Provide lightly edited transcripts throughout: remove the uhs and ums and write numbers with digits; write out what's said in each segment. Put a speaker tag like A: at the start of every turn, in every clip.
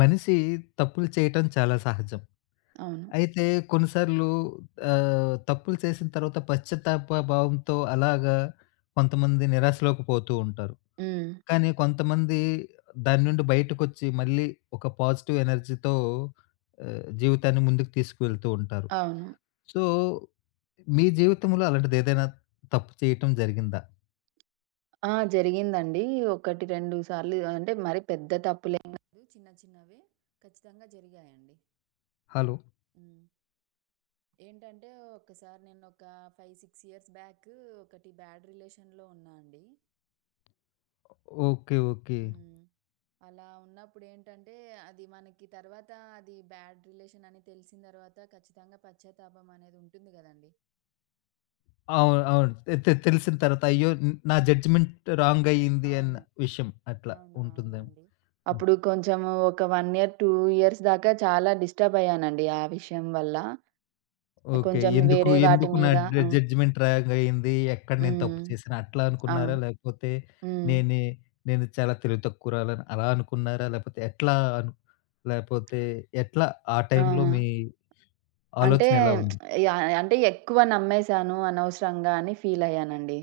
A: మనిషి తప్పులు చేయటం చాలా సహజం.
B: అవును.
A: అయితే కొన్నిసార్లు తప్పులు చేసిన తర్వాత పశ్చాత్తాప భావంతో అలాగా కొంతమంది నిరాశలోకి పోతూ ఉంటారు.
B: హ్మ్.
A: కానీ కొంతమంది దాని నుండి బయటకొచ్చి మళ్ళీ ఒక పాజిటివ్ ఎనర్జీతో జీవితాన్ని ముందుకు తీసుకువెళ్తూ ఉంటారు.
B: అవును.
A: సో, మీ జీవితంలో అలాంటిదేదైనా తప్పు చేయటం జరిగిందా?
B: ఆ! జరిగిందండి. 1, 2 సార్లు అంటే మరి పెద్ద తప్పులేం కాదు. చిన్న చిన్నవే ఖచ్చితంగా జరిగాయండి.
A: హలో.
B: హ్మ్. ఏంటంటే ఒక్కసారి నేనొక 5, 6 ఇయర్స్ బ్యాక్ ఒకటి బ్యాడ్ రిలేషన్‌లో ఉన్నా అండి.
A: Okay, okay.
B: హ్మ్. అలా ఉన్నప్పుడేంటంటే అది మనకి తర్వాత అది బ్యాడ్ రిలేషన్ అని తెలిసిన తర్వాత ఖచ్చితంగా పశ్చాత్తాపం అనేది ఉంటుంది గదండీ!
A: అవును, అవును. తెలిసిన తర్వాత అయ్యో, నా జడ్జ్‌మెంట్ రాంగ్ అయింది అన్న
B: అవును.
A: విషయం అట్లా
B: అవును.
A: ఉంటుందేమో.
B: అవునండి.
A: హ్మ్.
B: అప్పుడు కొంచెం ఒక 1 ఇయర్, 2 ఇయర్స్ దాకా చాలా డిస్టర్బ్ అయ్యానండి ఆ విషయం వల్ల.
A: ఓకే.
B: కొంచెం
A: ఎందుకు,
B: వేరే వాటి
A: ఎందుకు నా
B: మీద.
A: జ
B: హ్మ్.
A: జడ్జ్‌మెంట్ రాంగ్ అయింది? ఎక్కడ నేను తప్పు
B: హ్మ్.
A: చేశాను అట్లా అనుకున్నారా?
B: అవును.
A: లేకపోతే
B: హ్మ్.
A: నేనే, నేను చాలా తెలివి తక్కువరాలని అలా అనుకున్నారా? లేకపోతే ఎట్లా అను, లేపోతే ఎట్లా, ఆ
B: ఆ!
A: టైంలో మీ
B: అంటే
A: ఆలోచన ఎలా ఉంది?
B: యాహ్! అంటే ఎక్కువ నమ్మేశాను అనవసరంగా అని ఫీల్ అయ్యానండి.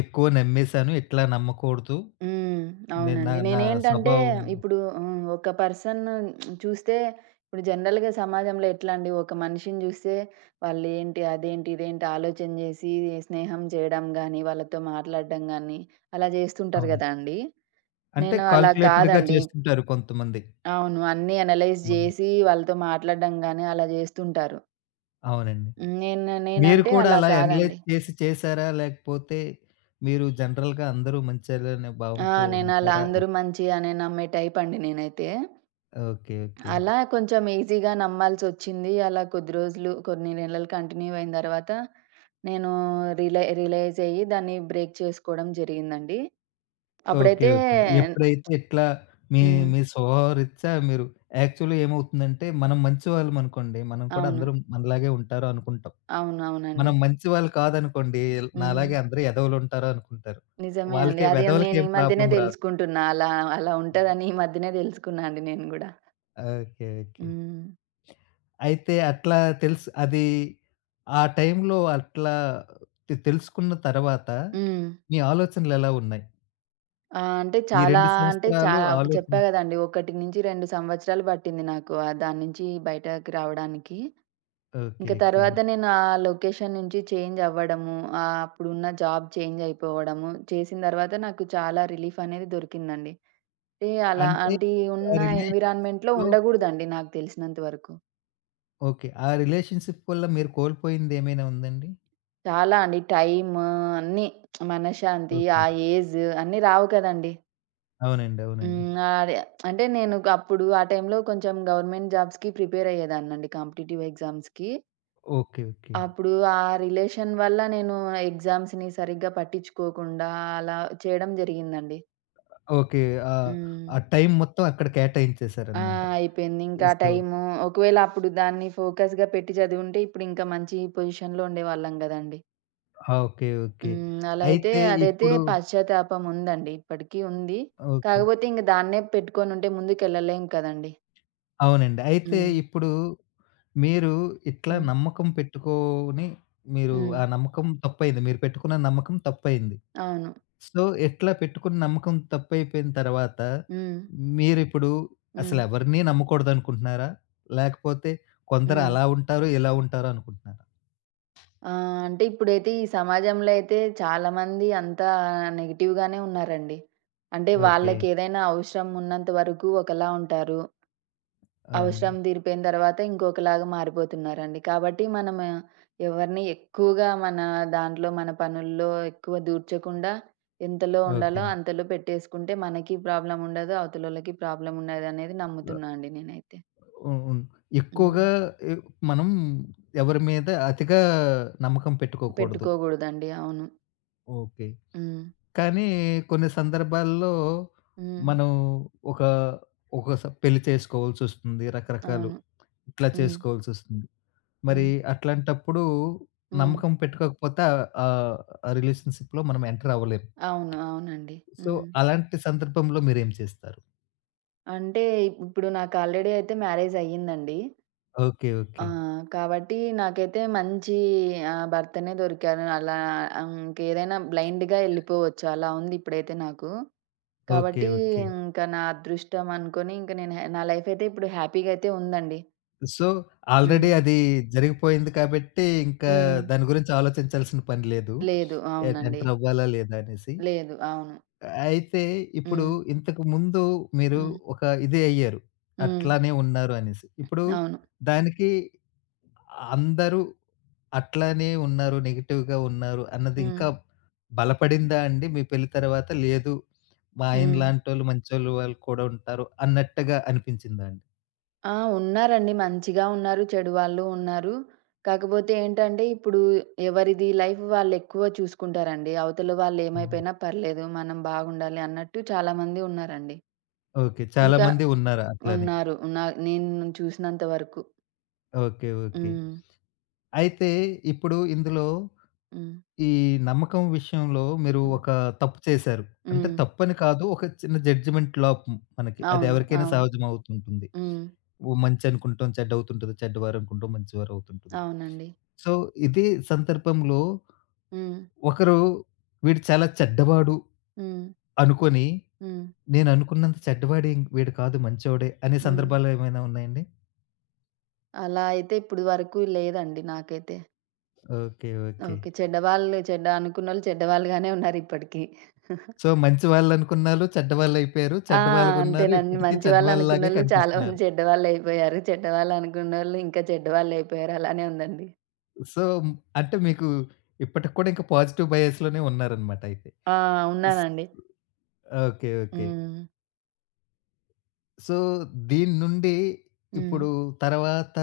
A: ఎక్కువ నమ్మేసాను. ఇట్లా నమ్మకూడదు.
B: హ్మ్.
A: నేను నా
B: అవునండి.
A: నా
B: నేనేంటంటే
A: స్వభావం.
B: ఇప్పుడు, హ్మ్, ఒక పర్సన్ చూస్తే ఇప్పుడు జనరల్‌గా సమాజంలో ఎట్లా అండి, ఒక మనిషిని చూస్తే వాళ్ళేంటి, అదేంటి, ఇదేంటి ఆలోచన చేసి స్నేహం చేయడం గానీ, వాళ్ళతో మాట్లాడడం గానీ, అలా చేస్తుంటారు
A: అవునండి.
B: గదా అండి.
A: అంటే
B: నేను అలా
A: కాలిక్యులేటెడ్‌గా
B: కాదండి.
A: చేస్తుంటారు కొంతమంది.
B: అవును. అన్నీ అనలైజ్
A: అవును,
B: చేసి వాళ్ళతో మాట్లాడడం గానీ అలా చేస్తుంటారు.
A: అవునండి.
B: హ్మ్. నేను
A: మీరు
B: నేనంటే
A: కూడా
B: అలా
A: అలా అనలైజ్
B: కాదండి.
A: చేసి చేసారా? లేకపోతే మీరు జనరల్‌గా అందరూ మంచోళ్ళనే
B: ఆ!
A: భావంతో
B: నేనలా
A: ఉంటారా?
B: అందరూ మంచి అని నమ్మే టైపండి నేనైతే.
A: Okay, okay.
B: అలా కొంచెం ఈజీగా నమ్మాల్సొచ్చింది. అలా కొద్ది రోజులు, కొన్ని నెలలు కంటిన్యూ అయిన తర్వాత నేను రియలైజ్ అయ్యి దాన్ని బ్రేక్ చేసుకోవడం జరిగిందండి.
A: ఓకే,
B: అప్పుడైతే.
A: ఓకే. ఎప్పుడైతే ఇట్లా మీ
B: హ్మ్.
A: మీ స్వభావ రీత్యా మీరు యాక్చువల్‌గా ఏమవుతుందంటే మనం మంచివాళ్ళమనుకోండి. మనం కూడా
B: అవును.
A: అందరూ మనలాగే ఉంటారు అనుకుంటాం. మనం
B: అవునవునండి.
A: మంచివాళ్ళు కాదనుకోండి.
B: హ్మ్.
A: నాలాగే అందరూ ఎదవలుంటారు అనుకుంటారు.
B: నిజమే అండి.
A: వాళ్ళకే,
B: అది నేను
A: వెధవలకేం
B: ఈ మధ్యనే
A: ప్రాబ్లమ్ రాదు.
B: తెలుసుకుంటున్నా. అలా అలా ఉంటదని ఈ మధ్యనే తెలుసుకున్నా అండి నేను గూడా.
A: Okay, okay.
B: హ్మ్.
A: అయితే అట్లా తెలుసు అది, ఆ టైంలో అట్లా తెలుసుకున్న తర్వాత
B: హ్మ్.
A: మీ ఆలోచనలెలా ఉన్నాయి?
B: ఆ! అంటే
A: ఈ
B: చాలా,
A: 2
B: అంటే
A: సంవత్సరాలు
B: చాలా
A: ఆలోచన.
B: చెప్పా గదండీ! 1-2 సంవత్సరాలు పట్టింది నాకు ఆ దాని నుంచి బయటకి రావడానికి.
A: ఓకే,
B: ఇంక
A: ఓకే.
B: తర్వాత నేను ఆ లొకేషన్ నుంచి చేంజ్ అవ్వడము, అప్పుడున్న జాబ్ చేంజ్ అయిపోవడము చేసిన తర్వాత నాకు చాలా రిలీఫ్ అనేది దొరికిందండి. అంటే
A: అంటే
B: అలాంటి
A: ఆ
B: ఉన్న ఎన్విరాన్మెంట్‌లో
A: రిలేషన్‌షిప్‌లో.
B: ఉండగూడదండి నాకు తెలిసినంత వరకు.
A: ఓకే. ఆ రిలేషన్‌షిప్ వల్ల మీరు కోల్పోయింది ఏమైనా ఉందండి?
B: చాలా అండి. టైము, అన్నీ, మనశ్శాంతి,
A: ఓకే.
B: ఏజ్, అన్నీ రావు కదండీ!
A: అవునండి, అవునండి.
B: హ్మ్. అదే, అంటే నేను అప్పుడు ఆ టైంలో కొంచెం గవర్నమెంట్ జాబ్స్‌కి ప్రిపేర్ అయ్యేదాన్నండి, కాంపిటీటివ్ ఎగ్జామ్స్‌కి.
A: ఓకే, ఓకే,
B: అప్పుడు ఆ రిలేషన్ వల్ల నేను ఎగ్జామ్స్‌ని సరిగ్గా పట్టించుకోకుండా అలా చేయడం జరిగిందండి.
A: ఓకే. ఆహ్,
B: హ్మ్.
A: ఆ టైం మొత్తం అక్కడ
B: ఆ!
A: కేటాయించేసారనమాట.
B: అయిపోయింది. ఇంకా
A: సో,
B: టైము, ఒకవేళ అప్పుడు దాన్ని ఫోకస్‌గా పెట్టి చదివుంటే ఇప్పుడు ఇంకా మంచి పొజిషన్‌లో ఉండేవాళ్ళం గదండీ.
A: ఆ! Okay, okay.
B: హ్మ్. అలా అయితే,
A: అయితే
B: అదైతే
A: ఇప్పుడు
B: పశ్చాత్తాపం ఉందండి. ఇప్పటికీ ఉంది.
A: ఓకే.
B: కాకపోతే ఇంక దాన్నే పెట్టుకొనుంటే ముందుకెళ్ళలేం కదండీ.
A: అవునండి. అయితే
B: హ్మ్.
A: ఇప్పుడు మీరు ఇట్లా
B: హ్మ్.
A: నమ్మకం పెట్టుకొని, మీరు
B: హ్మ్.
A: ఆ నమ్మకం తప్పయింది. మీరు పెట్టుకున్న నమ్మకం తప్పయింది.
B: అవును.
A: సో, ఎట్లా పెట్టుకున్న నమ్మకం తప్పైపోయిన తర్వాత
B: హ్మ్.
A: మీరిప్పుడు
B: హ్మ్.
A: అసలెవరిని నమ్మకూడదనుకుంటున్నారా? లేకపోతే కొందరు
B: హ్మ్.
A: అలా ఉంటారు, ఇలా ఉంటారు అనుకుంటున్నారా?
B: ఆ! అంటే ఇప్పుడైతే ఈ సమాజంలో అయితే చాలామంది అంతా నెగెటివ్‌గానే ఉన్నారండి. అంటే
A: ఓకే.
B: వాళ్ళకేదైనా అవసరం ఉన్నంత వరకు ఒకలా ఉంటారు.
A: అవునండి.
B: అవసరం తీరిపోయిన తర్వాత ఇంకొకలాగా మారిపోతున్నారండి. కాబట్టి మనం ఎవరిని ఎక్కువగా దాంట్లో, మన పనుల్లో ఎక్కువ దూర్చకుండా ఎంతలో ఉండాలో
A: ఓకేనండి.
B: అంతలో పెట్టేసుకుంటే మనకి ప్రాబ్లమ్ ఉండదు, అవతలోళ్ళకి ప్రాబ్లమ్ ఉండదనేది నమ్ముతున్నా అండి నేనైతే.
A: హ్మ్, హ్మ్.
B: హ్మ్.
A: ఎక్కువగా ఎ, మనం ఎవరి మీద అతిగా నమ్మకం పెట్టుకోకూడదు.
B: పెట్టుకోకూడదండి. అవును.
A: ఓకే.
B: హ్మ్.
A: కానీ కొన్ని సందర్భాల్లో
B: హ్మ్.
A: మనం ఒక, ఒక పెళ్లి చేసుకోవాల్సొస్తుంది. రకరకాలు
B: అవును.
A: ఇట్లా
B: హ్మ్.
A: చేసుకోవాల్సొస్తుంది. మరి
B: హ్మ్.
A: అట్లాంటప్పుడు
B: హ్మ్.
A: నమ్మకం పెట్టుకోకపోతే ఆహ్, ఆహ్, ఆ రిలేషన్‌షిప్‌లో మనం ఎంటర్ అవ్వలేం.
B: అవును. అవునండి.
A: సో,
B: హ్మ్.
A: అలాంటి సందర్భంలో మీరేం చేస్తారు?
B: అంటే ఇప్పుడు నాకు ఆల్రెడీ అయితే మ్యారేజ్ అయ్యిందండి.
A: Okay, okay.
B: కాబట్టి నాకైతే మంచి భర్తనే దొరికారు. అలా ఇంకేదైనా బ్లైండ్‌గా ఎళ్ళిపోవచ్చు అలా ఉంది ఇప్పుడైతే నాకు.
A: ఓకే,
B: కాబట్టి
A: ఓకే.
B: ఇంకా నా అదృష్టం అనుకోని, ఇంక నేను, నా లైఫ్ అయితే ఇప్పుడు హ్యాపీగా అయితే ఉందండి.
A: సో, ఆల్రెడీ
B: హ్మ్.
A: అది జరిగిపోయింది కాబట్టి ఇంకా
B: హ్మ్.
A: దాని గురించి ఆలోచించాల్సిన పని లేదు.
B: లేదు.
A: ఎ
B: అవునండి.
A: ఎంటర్ అవ్వాలా లేదా అనేసి.
B: లేదు. అవును.
A: అయితే ఇప్పుడు
B: హ్మ్.
A: ఇంతకు ముందు మీరు
B: హ్మ్.
A: ఒక ఇది అయ్యారు.
B: హ్మ్.
A: అట్లానే ఉన్నారు అనేసి. ఇప్పుడు
B: అవును.
A: దానికి అందరూ అట్లానే ఉన్నారు, నెగెటివ్‌గా ఉన్నారు అన్నది
B: హ్మ్.
A: ఇంకా బలపడిందా అండి? మీ పెళ్లి తర్వాత లేదు, మా ఆయన
B: హ్మ్.
A: లాంటోళ్ళు మంచోళ్ళు వాళ్ళు వాళ్ళు కూడా ఉంటారు అన్నట్టుగా అనిపించిందా అండి?
B: ఆ! ఉన్నారండి. మంచిగా ఉన్నారు, చెడు వాళ్ళు ఉన్నారు. కాకపోతే ఏంటంటే, ఇప్పుడు ఎవరిది లైఫ్ వాళ్ళెక్కువ చూసుకుంటారండి. అవతల
A: అవును.
B: వాళ్ళేమైపోయినా పర్లేదు, మనం బాగుండాలి అన్నట్టు చాలామంది ఉన్నారండి.
A: ఓకే. చాలా
B: ఇంకా
A: మంది ఉన్నారు అట్లానే.
B: ఉన్నారు, నేను చూసినంత వరకు.
A: Okay, okay.
B: హ్మ్.
A: అయితే ఇప్పుడు ఇందులో
B: హ్మ్.
A: ఈ నమ్మకం విషయంలో మీరు
B: హ్మ్.
A: ఒక తప్పు చేశారు. అంటే
B: హ్మ్.
A: తప్పని కాదు. ఒక చిన్న జడ్జిమెంట్ లోపం మనకి. అది
B: అవును.
A: ఎవరికైనా
B: అవును.
A: సహజం అవుతుంటుంది.
B: హ్మ్.
A: ఓ మంచి అనుకుంటాం చెడ్డ అవుతుంటది. చెడ్డవారు అనుకుంటాం మంచివారు అవుతుంటుంది.
B: అవునండి.
A: సో, ఇదే సందర్భంలో
B: హ్మ్.
A: ఒకరు వీడు చాలా చెడ్డవాడు
B: హ్మ్.
A: అనుకోని,
B: హ్మ్.
A: నేను అనుకున్నంత చెడ్డవాడే వీడు కాదు మంచోడే అనే
B: హ్మ్.
A: సందర్భాలు ఏమైనా ఉన్నాయండి?
B: అలా అయితే ఇప్పుడు వరకు లేదండి నాకైతే.
A: Okay, okay.
B: ఓకే. చెడ్డవాళ్ళు చెడ్డ అనుకున్నోళ్ళు చెడ్డవాళ్ళుగానే ఉన్నారిప్పటికి.
A: సో, మంచి వాళ్ళనుకున్నారు. చెడ్డవాళ్ళయిపోయారు.
B: ఆ!
A: చెడ్డవాళ్ళుగున్నారు.
B: అంతేనండి.
A: ఇప్పటికీ
B: మంచి
A: చెడ్డవాళ్ళలాగే
B: వాళ్ళనుకున్నోళ్ళు చాలా మంది
A: కనిపిస్తున్నారు.
B: చెడ్డవాళ్ళయిపోయారు. చెడ్డవాళ్ళనుకున్నోళ్ళు ఇంకా చెడ్డవాళ్ళయిపోయారు. అలానే ఉందండి.
A: సో, అంటే మీకు ఇప్పటికి కూడా ఇంకా పాజిటివ్ బయాస్ లోనే ఉన్నారనమాట అయితే.
B: ఆ!
A: స్,
B: ఉన్నానండి.
A: Okay, okay.
B: హ్మ్.
A: సో, దీని నుండి
B: హ్మ్.
A: ఇప్పుడు తర్వాత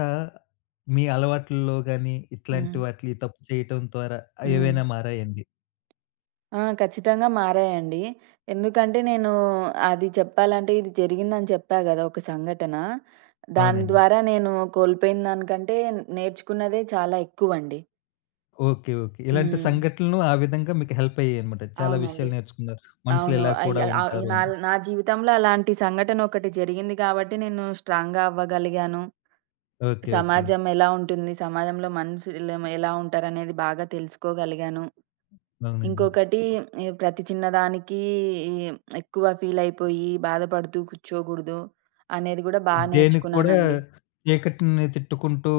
A: మీ అలవాట్లలో గాని,
B: హ్మ్.
A: ఇట్లాంటి వాటిలి తప్పు చేయటం ద్వారా
B: హ్మ్.
A: ఏవైనా మారాయండి?
B: ఆ! ఖచ్చితంగా మారాయండి. ఎందుకంటే నేను, అది చెప్పాలంటే ఇది జరిగిందని చెప్పా గదా! ఒక సంఘటన, దాని
A: అవునండి.
B: ద్వారా నేను కోల్పోయిన దానికంటే నేర్చుకున్నదే చాలా ఎక్కువండి.
A: Okay, okay. ఇలాంటి
B: హ్మ్.
A: సంఘటనలు ఆ విధంగా మీకు హెల్ప్ అయ్యాయనమాట. చాలా
B: అవునండి.
A: విషయాలు నేర్చుకున్నారు. మనుషులు
B: అవును.
A: ఇలా
B: అయ్
A: కూడా
B: ఆహ్, ఈ
A: ఉంటారు
B: నా
A: అని.
B: నా జీవితంలో అలాంటి సంఘటన ఒకటి జరిగింది కాబట్టి నేను స్ట్రాంగ్‌గా అవ్వగలిగాను.
A: Okay, okay.
B: సమాజం ఎలా ఉంటుంది, సమాజంలో మనుషులు ఎలా ఉంటారనేది బాగా తెలుసుకోగలిగాను.
A: అవునండి.
B: ఇంకొకటి, ప్రతి చిన్నదానికి ఈ ఎక్కువ ఫీల్ అయిపోయి బాధపడుతూ కూర్చోకూడదు అనేది కూడా
A: దేనికి కూడా
B: నేర్చుకున్నానండి.
A: చీకటిని తిట్టుకుంటూ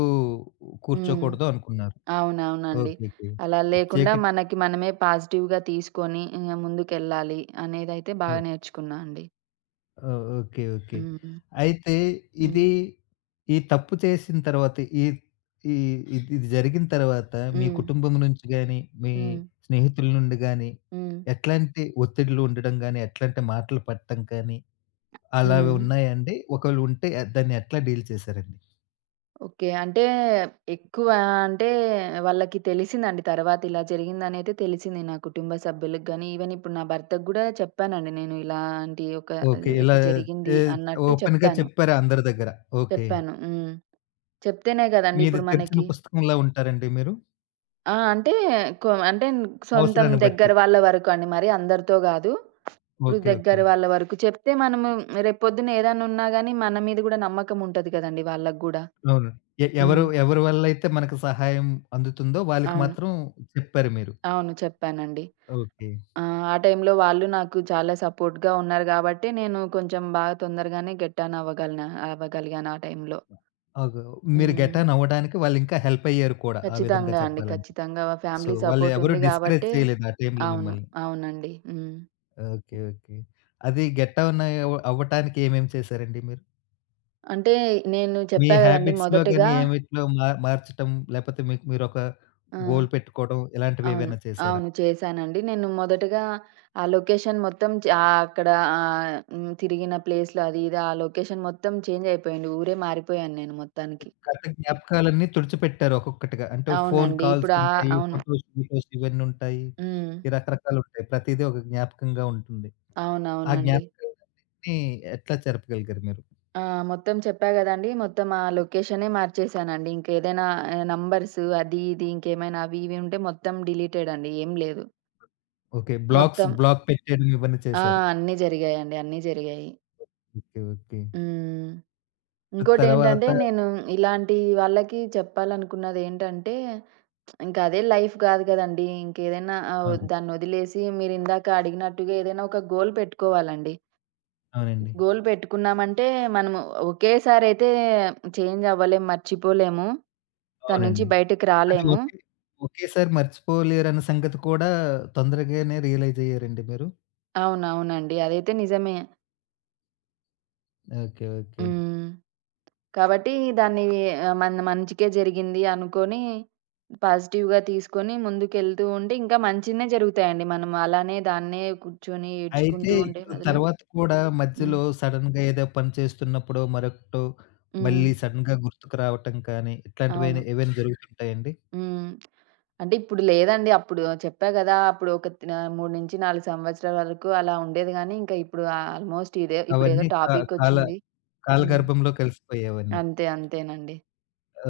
B: హ్మ్.
A: కూర్చోకూడదు అనుకున్నారు.
B: అవునవునండి.
A: Okay, okay.
B: అలా లేకుండా
A: చీకటి,
B: మనకి మనమే పాజిటివ్‌గా తీసుకొని ఇంగ ముందుకెళ్ళాలి అనేదైతే
A: ఓ,
B: బాగా నేర్చుకున్నా అండి.
A: ఓహ్! Okay, okay.
B: హ్మ్.
A: అయితే
B: హ్మ్.
A: ఇది, ఈ తప్పు చేసిన తర్వాత, ఈ, ఈ, ఇది ఇది జరిగిన తర్వాత మీ
B: హ్మ్.
A: కుటుంబం నుంచి గాని, మీ
B: హ్మ్.
A: స్నేహితుల నుండి గాని
B: హ్మ్.
A: ఎట్లాంటి ఒత్తిడులు ఉండడం గాని, ఎట్లాంటి మాటలు పడటం కానీ అలావి
B: హ్మ్.
A: ఉన్నాయా అండి? ఒకవేళ ఉంటే ఎ- దాన్ని ఎట్లా డీల్ చేశారండి?
B: ఓకే. అంటే ఎక్కువ, అంటే వాళ్ళకి తెలిసిందండి తర్వాత, ఇలా జరిగిందనైతే తెలిసింది. నా కుటుంబ సభ్యులకి గాని, ఈవెన్ ఇప్పుడు నా భర్తకి గూడా చెప్పానండి నేను. ఇలాంటి ఒక
A: ఓకే. ఇలా,
B: ఇది జరిగింది
A: ఏ,
B: అన్నట్టు
A: ఓపెన్‌గా
B: చెప్పాను.
A: చెప్పారా అందరి దగ్గర? ఓకే.
B: చెప్పాను. హ్మ్. చెప్తేనే గదండీ
A: మీది
B: ఇప్పుడు
A: తెరిచిన
B: మనకి.
A: పుస్తకంలా ఉంటారండి మీరు?
B: ఆ! అంటే, అంటే సొంతం
A: అవసరాన్ని బట్టి.
B: దగ్గర వాళ్ళ వరకు అండి, మరి అందరితో గాదు. ఇప్పుడు
A: ఓకే, ఓకే.
B: దగ్గర వాళ్ళ వరకు చెప్తే మనము రేపు పొద్దున్న ఏదైనా ఉన్నా గాని మన మీద గూడా నమ్మకం ఉంటది గదండీ వాళ్ళకి గూడా.
A: అవును. ఎవరు
B: హ్మ్.
A: ఎవరి వల్లైతే మనకు సహాయం అందుతుందో వాళ్ళకి
B: అవును.
A: మాత్రం చెప్పారు మీరు.
B: అవును. చెప్పానండి.
A: ఓకే.
B: ఆ టైంలో వాళ్ళు నాకు చాలా సపోర్ట్‌గా ఉన్నారు గాబట్టి, నేను కొంచెం బాగా తొందరగానే గెట్ ఆన్ అవ్వగలన అవ్వగలిగాను ఆ టైంలో.
A: అగొ, మీరు
B: హ్మ్.
A: గెట్ ఆన్ అవ్వడానికి వాళ్ళింకా హెల్ప్ అయ్యారు కూడా ఆ విధంగా
B: ఖచ్చితంగా అండి.
A: చెప్పాలంటే.
B: ఖచ్చితంగా
A: సో,
B: ఫ్యామిలీ సపోర్ట్
A: వాళ్ళెవరు
B: ఉంది
A: డిస్కరేజ్
B: గాబట్టే.
A: చేయలేదు ఆ టైంలో
B: అవును.
A: మిమ్మల్ని.
B: అవునండి. హ్మ్.
A: Okay, okay. అది గెట్ ఆన్ అవ్వటానికి ఏమేమి చేశారండి మీరు?
B: అంటే నేను
A: మీ
B: చెప్పా గదండీ
A: హ్యాబిట్స్‌లో గాని
B: మొదటగా.
A: ఏవిట్లో మార్చటం, లేపోతే మీకు మీరొక
B: ఆ!
A: గోల్ పెట్టుకోవడం
B: అవును.
A: ఇలాంటివేవైనా చేశారా?
B: అవును. చేశానండి. నేను మొదటగా ఆ లొకేషన్ మొత్తం, అక్కడ ఆహ్, హ్మ్. తిరిగిన ప్లేస్‌లో అది ఇది ఆ లొకేషన్ మొత్తం చేంజ్ అయిపోయింది. ఊరే మారిపోయాను నేను మొత్తానికి.
A: గత జ్ఞాపకాలన్నీ తుడిచిపెట్టారు ఒక్కొక్కటిగా. అంటే ఫోను
B: అవునండి.
A: కాల్స్
B: ఇప్పుడు,
A: ఉంటాయి,
B: అవును.
A: ఫోటోస్, వీడియోస్ ఇవన్నుంటాయి.
B: హ్మ్.
A: ఈ రకరకాలుంటాయి. ప్రతీదీ ఒక జ్ఞాపకంగా ఉంటుంది. ఆ
B: అవునవునండి.
A: జ్ఞాపకాలన్నిటిని ఎట్లా జరపగలిగారు మీరు?
B: ఆ! మొత్తం చెప్పా గదండీ! మొత్తం ఆ లొకేషనే మార్చేసానండి. ఇంకేదైనా నంబర్స్, అది, ఇది, ఇంకేమైనా అవి, ఇవి ఉంటే మొత్తం డిలీటెడ్ అండి. ఏం లేదు.
A: ఓకే. బ్లాక్స్,
B: మొత్తం,
A: బ్లాక్ పెట్టేయడం ఇవన్నీ
B: ఆ!
A: చేశారు.
B: అన్నీ జరిగాయండి. అన్నీ జరిగాయి.
A: Okay, okay.
B: హ్మ్. ఇంకోటేంటంటే,
A: తర్వాత
B: నేను ఇలాంటి వాళ్ళకి చెప్పాలనుకున్నదేంటంటే, ఇంక అదే లైఫ్ గాదు గదండీ! ఇంకేదైనా,
A: అవును.
B: దాన్నొదిలేసి మీరిందాక అడిగినట్టుగా ఏదైనా ఒక గోల్ పెట్టుకోవాలండి.
A: అవునండి,
B: గోల్ పెట్టుకున్నామంటే, మనము ఒకేసారయితే చేంజ్ అవ్వలేము, మర్చిపోలేము, దాని నుంచి
A: అవునండి.
B: బయటకి
A: అది
B: రాలేము.
A: ఓకే. ఒకేసారి మర్చిపోలేరన్న సంగతి కూడా తొందరగానే రియలైజ్ అయ్యారండి మీరు?
B: అవునవునండి. అదైతే నిజమే.
A: Okay, okay.
B: హ్మ్. కాబట్టి దాన్ని, మన మంచికే జరిగింది అనుకోని పాజిటివ్‌గా తీసుకొని ముందుకెళ్తూ ఉంటే ఇంకా మంచినే జరుగుతాయండి, మనం అలానే దాన్నే కూర్చొని
A: అయితే
B: ఏడ్చుకుంటూ ఉండే
A: ఇప్పుడు
B: బదులు.
A: తర్వాత కూడా
B: హ్మ్.
A: మధ్యలో సడెన్‌గా ఏదో పని చేస్తున్నప్పుడో, మరొకటో
B: హ్మ్.
A: మళ్ళీ సడెన్‌గా గుర్తుకు రావటం కానీ, ఇట్లాంటివేనా,
B: అవును.
A: ఏవైనా ఏవైనా జరుగుతుంటాయండి?
B: హ్మ్. అంటే ఇప్పుడు లేదండి. అప్పుడు చెప్పా గదా! అప్పుడు ఒక, 3-4 సంవత్సరాల వరకు అలా ఉండేది గానీ, ఇంకా ఇప్పుడు ఆల్మోస్ట్, ఇదే ఇప్పుడేదో
A: అవన్నీ కా, కాల,
B: టాపికొచ్చింది. హ్మ్.
A: కాలగర్భంలో కలిసిపోయేవన్నీ.
B: అంతే. అంతేనండి.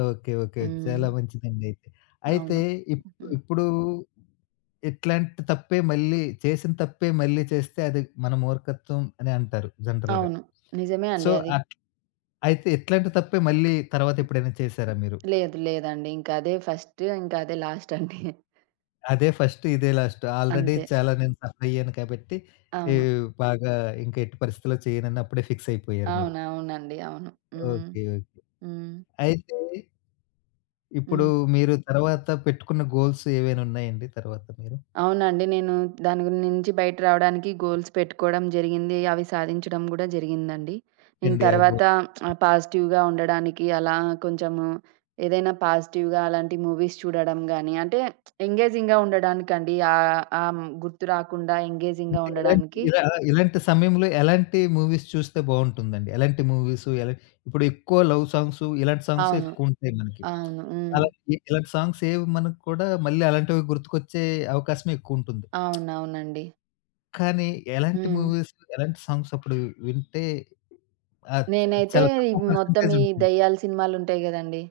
A: Okay, okay.
B: హ్మ్.
A: చాలా మంచిదండి అయితే. అయితే
B: అవును.
A: ఇప్
B: హ్మ్.
A: ఇప్పుడు ఇట్లాంటి తప్పే మళ్ళీ చేసిన తప్పే మళ్ళీ చేస్తే అది మన మూర్ఖత్వం అని అంటారు జనరల్‌గా.
B: అవును. నిజమే
A: సో,
B: అండి అది.
A: అట్, అయితే ఇట్లాంటి తప్పే మళ్ళీ తర్వాత ఎప్పుడైనా చేసారా మీరు?
B: లేదు. లేదండి. ఇంకా అదే ఫస్ట్, ఇంకా అదే లాస్ట్ అండి.
A: అదే ఫస్ట్. ఇదే లాస్ట్. ఆల్రెడీ
B: అంతే.
A: చాలా నేను సఫర్ అయ్యాను కాబట్టి ఈ
B: అవును.
A: బాగా ఇంక ఎట్టి పరిస్థితిలో చేయనని అప్పుడే ఫిక్స్ అయిపోయారు మీరు.
B: అవును. అవునండి. అవును. హ్మ్.
A: Okay, okay.
B: హ్మ్.
A: అయితే ఇప్పుడు
B: హ్మ్.
A: మీరు తర్వాత పెట్టుకున్న గోల్స్ ఏవైనా ఉన్నాయండి తర్వాత మీరు?
B: అవునండి. నేను దాని నుంచి బయట రావడానికి గోల్స్ పెట్టుకోవడం జరిగింది, అవి సాధించడం గూడా జరిగిందండి. నేను
A: ఇండియా
B: తర్వాత,
A: గోల్స్.
B: పాజిటివ్‌గా ఉండడానికి అలా కొంచెము, ఏదైనా పాజిటివ్‌గా అలాంటి మూవీస్ చూడడం గానీ, అంటే ఎంగేజింగ్‌గా ఉండడానికండి. ఆహ్, ఆహ్, గుర్తు రాకుండా ఎంగేజింగ్‌గా
A: అంటే ఎలాంటి
B: ఉండడానికి.
A: ఇలా, ఇలాంటి సమయంలో ఎలాంటి మూవీస్ చూస్తే బావుంటుందండి? ఎలాంటి మూవీసు ఎలా, ఇప్పుడు ఎక్కువ లవ్ సాంగ్సు ఇలాంటి సాంగ్సే
B: అవును.
A: ఎక్కువుంటాయి మనకి.
B: అవును. హ్మ్.
A: అలా ఇలాంటి సాంగ్స్ ఏవి మనకు కూడా మళ్ళీ అలాంటివి గుర్తుకొచ్చే అవకాశమే ఎక్కువుంటుంది.
B: అవునవునండి.
A: కానీ ఎలాంటి
B: హ్మ్.
A: మూవీస్, ఎలాంటి సాంగ్స్ అప్పుడు వింటే చ,
B: నేనైతే
A: చాలా
B: ఈ
A: తక్కువ
B: మొత్తం
A: పర్సెంటేజ్
B: ఈ
A: ఉంటుంది.
B: దెయ్యాల సినిమాలుంటాయి గదండీ!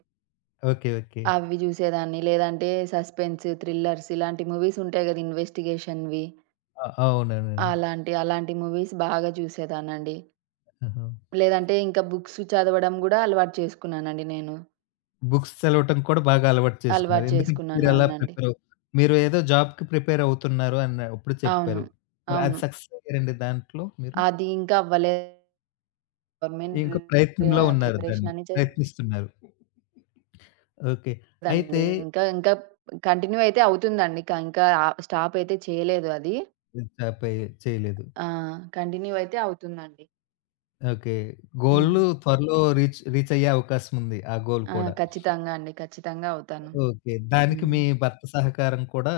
A: Okay, okay.
B: అవి జూసేదాన్ని. లేదంటే సస్పెన్స్, థ్రిల్లర్స్ ఇలాంటి మూవీస్ ఉంటాయి గదా, ఇన్వెస్టిగేషన్‌వి.
A: అవునవునండి.
B: అలాంటి మూవీస్ బాగా జూసేదాన్నండి.
A: ఆహా!
B: లేదంటే ఇంకా బుక్స్ చదవడం గూడా అలవాటు చేసుకున్నానండి నేను.
A: బుక్స్ చదవటం కూడా బాగా అలవాటు చేసుకున్నారు.
B: అలవాటు
A: ఎందుకంటే
B: చేసుకున్నాను.
A: మీరలా
B: అవునండి.
A: ప్రిపేర్ అవు, మీరు ఏదో జాబ్‌కి ప్రిపేర్ అవుతున్నారు అన్నప్పుడు
B: అవును.
A: చెప్పారు. మరి అది
B: అవును.
A: సక్సెస్ అయ్యారండి దాంట్లో మీరు?
B: అది ఇంకా అవ్వలేదు. గవర్నమెంట్
A: ఇంకా ప్రయత్నంలో ఉన్నారు దాన్ని.
B: ప్రిపరేషన్ అని
A: ప్రయత్నిస్తున్నారు. ఓకే. అయితే
B: చేసేదండి. ఇంకా ఇంకా కంటిన్యూ అయితే అవుతుందండి. ఇంకా, స్టాప్ అయితే చేయలేదు అది.
A: జాబ్ అయ్యే- చేయలేదు.
B: ఆ! కంటిన్యూ అయితే అవుతుందండి.
A: ఓకే. గోల్
B: హ్మ్.
A: త్వరలో రీచ్ రీచ్ అయ్యే అవకాశం ఉంది. ఆ గోల్
B: ఆ!
A: కూడా.
B: ఖచ్చితంగా అండి. ఖచ్చితంగా అవుతాను.
A: ఓకే. దానికి
B: హ్మ్.
A: మీ భర్త సహకారం కూడా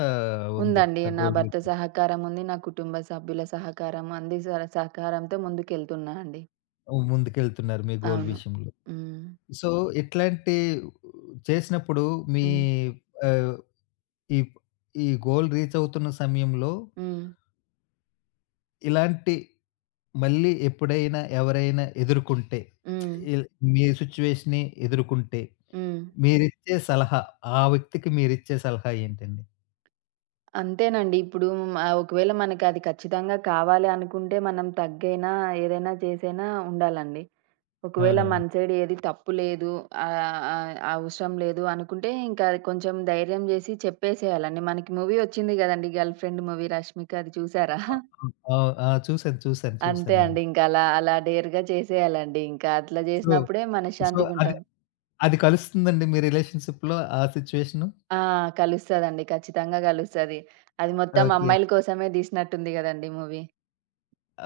A: ఉంది.
B: ఉందండి.
A: ఆ
B: నా
A: గోల్
B: భర్త
A: విషయంలో.
B: సహకారం ఉంది. నా కుటుంబ సభ్యుల సహకారం, అందరి సహకారంతో ముందుకెళ్తున్నా అండి.
A: ముందుకెళ్తున్నారు మీ గోల్
B: అవును.
A: విషయంలో.
B: హ్మ్.
A: సో, ఇట్లాంటి చేసినప్పుడు మీ,
B: హ్మ్.
A: ఆహ్, ఈ, ఈ గోల్ రీచ్ అవుతున్న సమయంలో
B: హ్మ్.
A: ఇలాంటి మళ్ళీ ఎప్పుడైనా ఎవరైనా ఎదుర్కొంటే,
B: హ్మ్.
A: ఇల్, మీ సిట్యుయేషన్‌ని ఎదుర్కొంటే
B: హ్మ్.
A: మీరిచ్చే సలహా, ఆ వ్యక్తికి మీరిచ్చే సలహా ఏంటండి?
B: అంతేనండి. ఇప్పుడు, ఒకవేళ మనకది ఖచ్చితంగా కావాలి అనుకుంటే మనం తగ్గైనా, ఏదైనా చేసైనా ఉండాలండి. ఒకవేళ
A: అవునండి.
B: మన సైడ్ ఏది తప్పు లేదు, ఆహ్, ఆహ్, అవసరం లేదు అనుకుంటే ఇంకా అది కొంచెం ధైర్యం చేసి చెప్పేసేయాలండి. మనకి మూవీ వచ్చింది కదండీ! 'గర్ల్ ఫ్రెండ్' మూవీ, 'రష్మికది' చూసారా?
A: ఆ! ఆ! ఆ! చూసాను, చూసాను,
B: అంతే
A: చూసానండి.
B: అండి. ఇంక అలా డేర్‌గా చేసేయాలండి. ఇంకా అట్లా
A: సో,
B: జేసినప్పుడే
A: సో,
B: మనశ్శాంతిగుంటాం.
A: అది కలుస్తుందండి మీ రిలేషన్‌షిప్‌లో ఆ సిట్యుయేషను?
B: ఆ! కలుస్తదండి. ఖచ్చితంగా గలుస్తది. అది మొత్తం
A: ఓకే,
B: అమ్మాయిల కోసమే దీసినట్టుంది గదండీ మూవీ.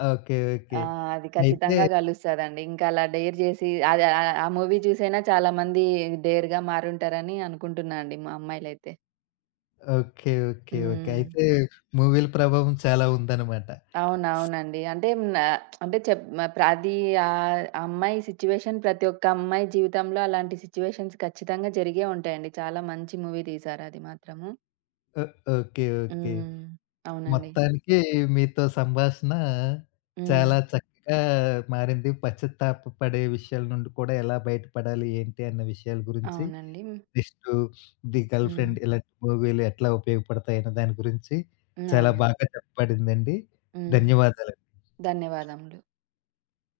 A: Okay, okay.
B: ఆ! అది
A: అయితే
B: ఖచ్చితంగా గలుస్తదండి. ఇంకా అలా డేర్ జేసి అది, ఆ మూవీ జూసైనా చాలా మంది డేర్‌గా మారుంటారని అనుకుంటున్నా అండి, మా అమ్మాయిలైతే.
A: Okay, okay, okay.
B: హ్మ్.
A: అయితే మూవీల ప్రభావం చాలా ఉందన్నమాట.
B: అవునవునండి. అంటే, న అంటే చెప్ మ ప్రతి అమ్మాయి సిట్యుయేషన్, ప్రతి ఒక్క అమ్మాయి జీవితంలో అలాంటి సిట్యుయేషన్స్ ఖచ్చితంగా జరిగే ఉంటాయండి. చాలా మంచి మూవీ తీశారు అది మాత్రము.
A: ఓ, ఓకే, ఓకే.
B: హ్మ్. అవునండి.
A: మొత్తానికి మీతో సంభాషణ
B: హ్మ్.
A: చాలా చక్కగా మారింది. పశ్చాత్తాప పడే విషయాల నుండి కూడా ఎలా బయటపడాలి, ఏంటి అన్న విషయాల గురించి,
B: అవునండి. హ్మ్.
A: Next 'the girl
B: hmm.
A: Friend' ఇలాంటి మూవీలు ఎట్లా ఉపయోగపడతాయన్న దాని గురించి చాలా
B: అవును.
A: బాగా చెప్పబడిందండి.
B: హ్మ్.
A: ధన్యవాదాలు.
B: ధన్యవాదములు.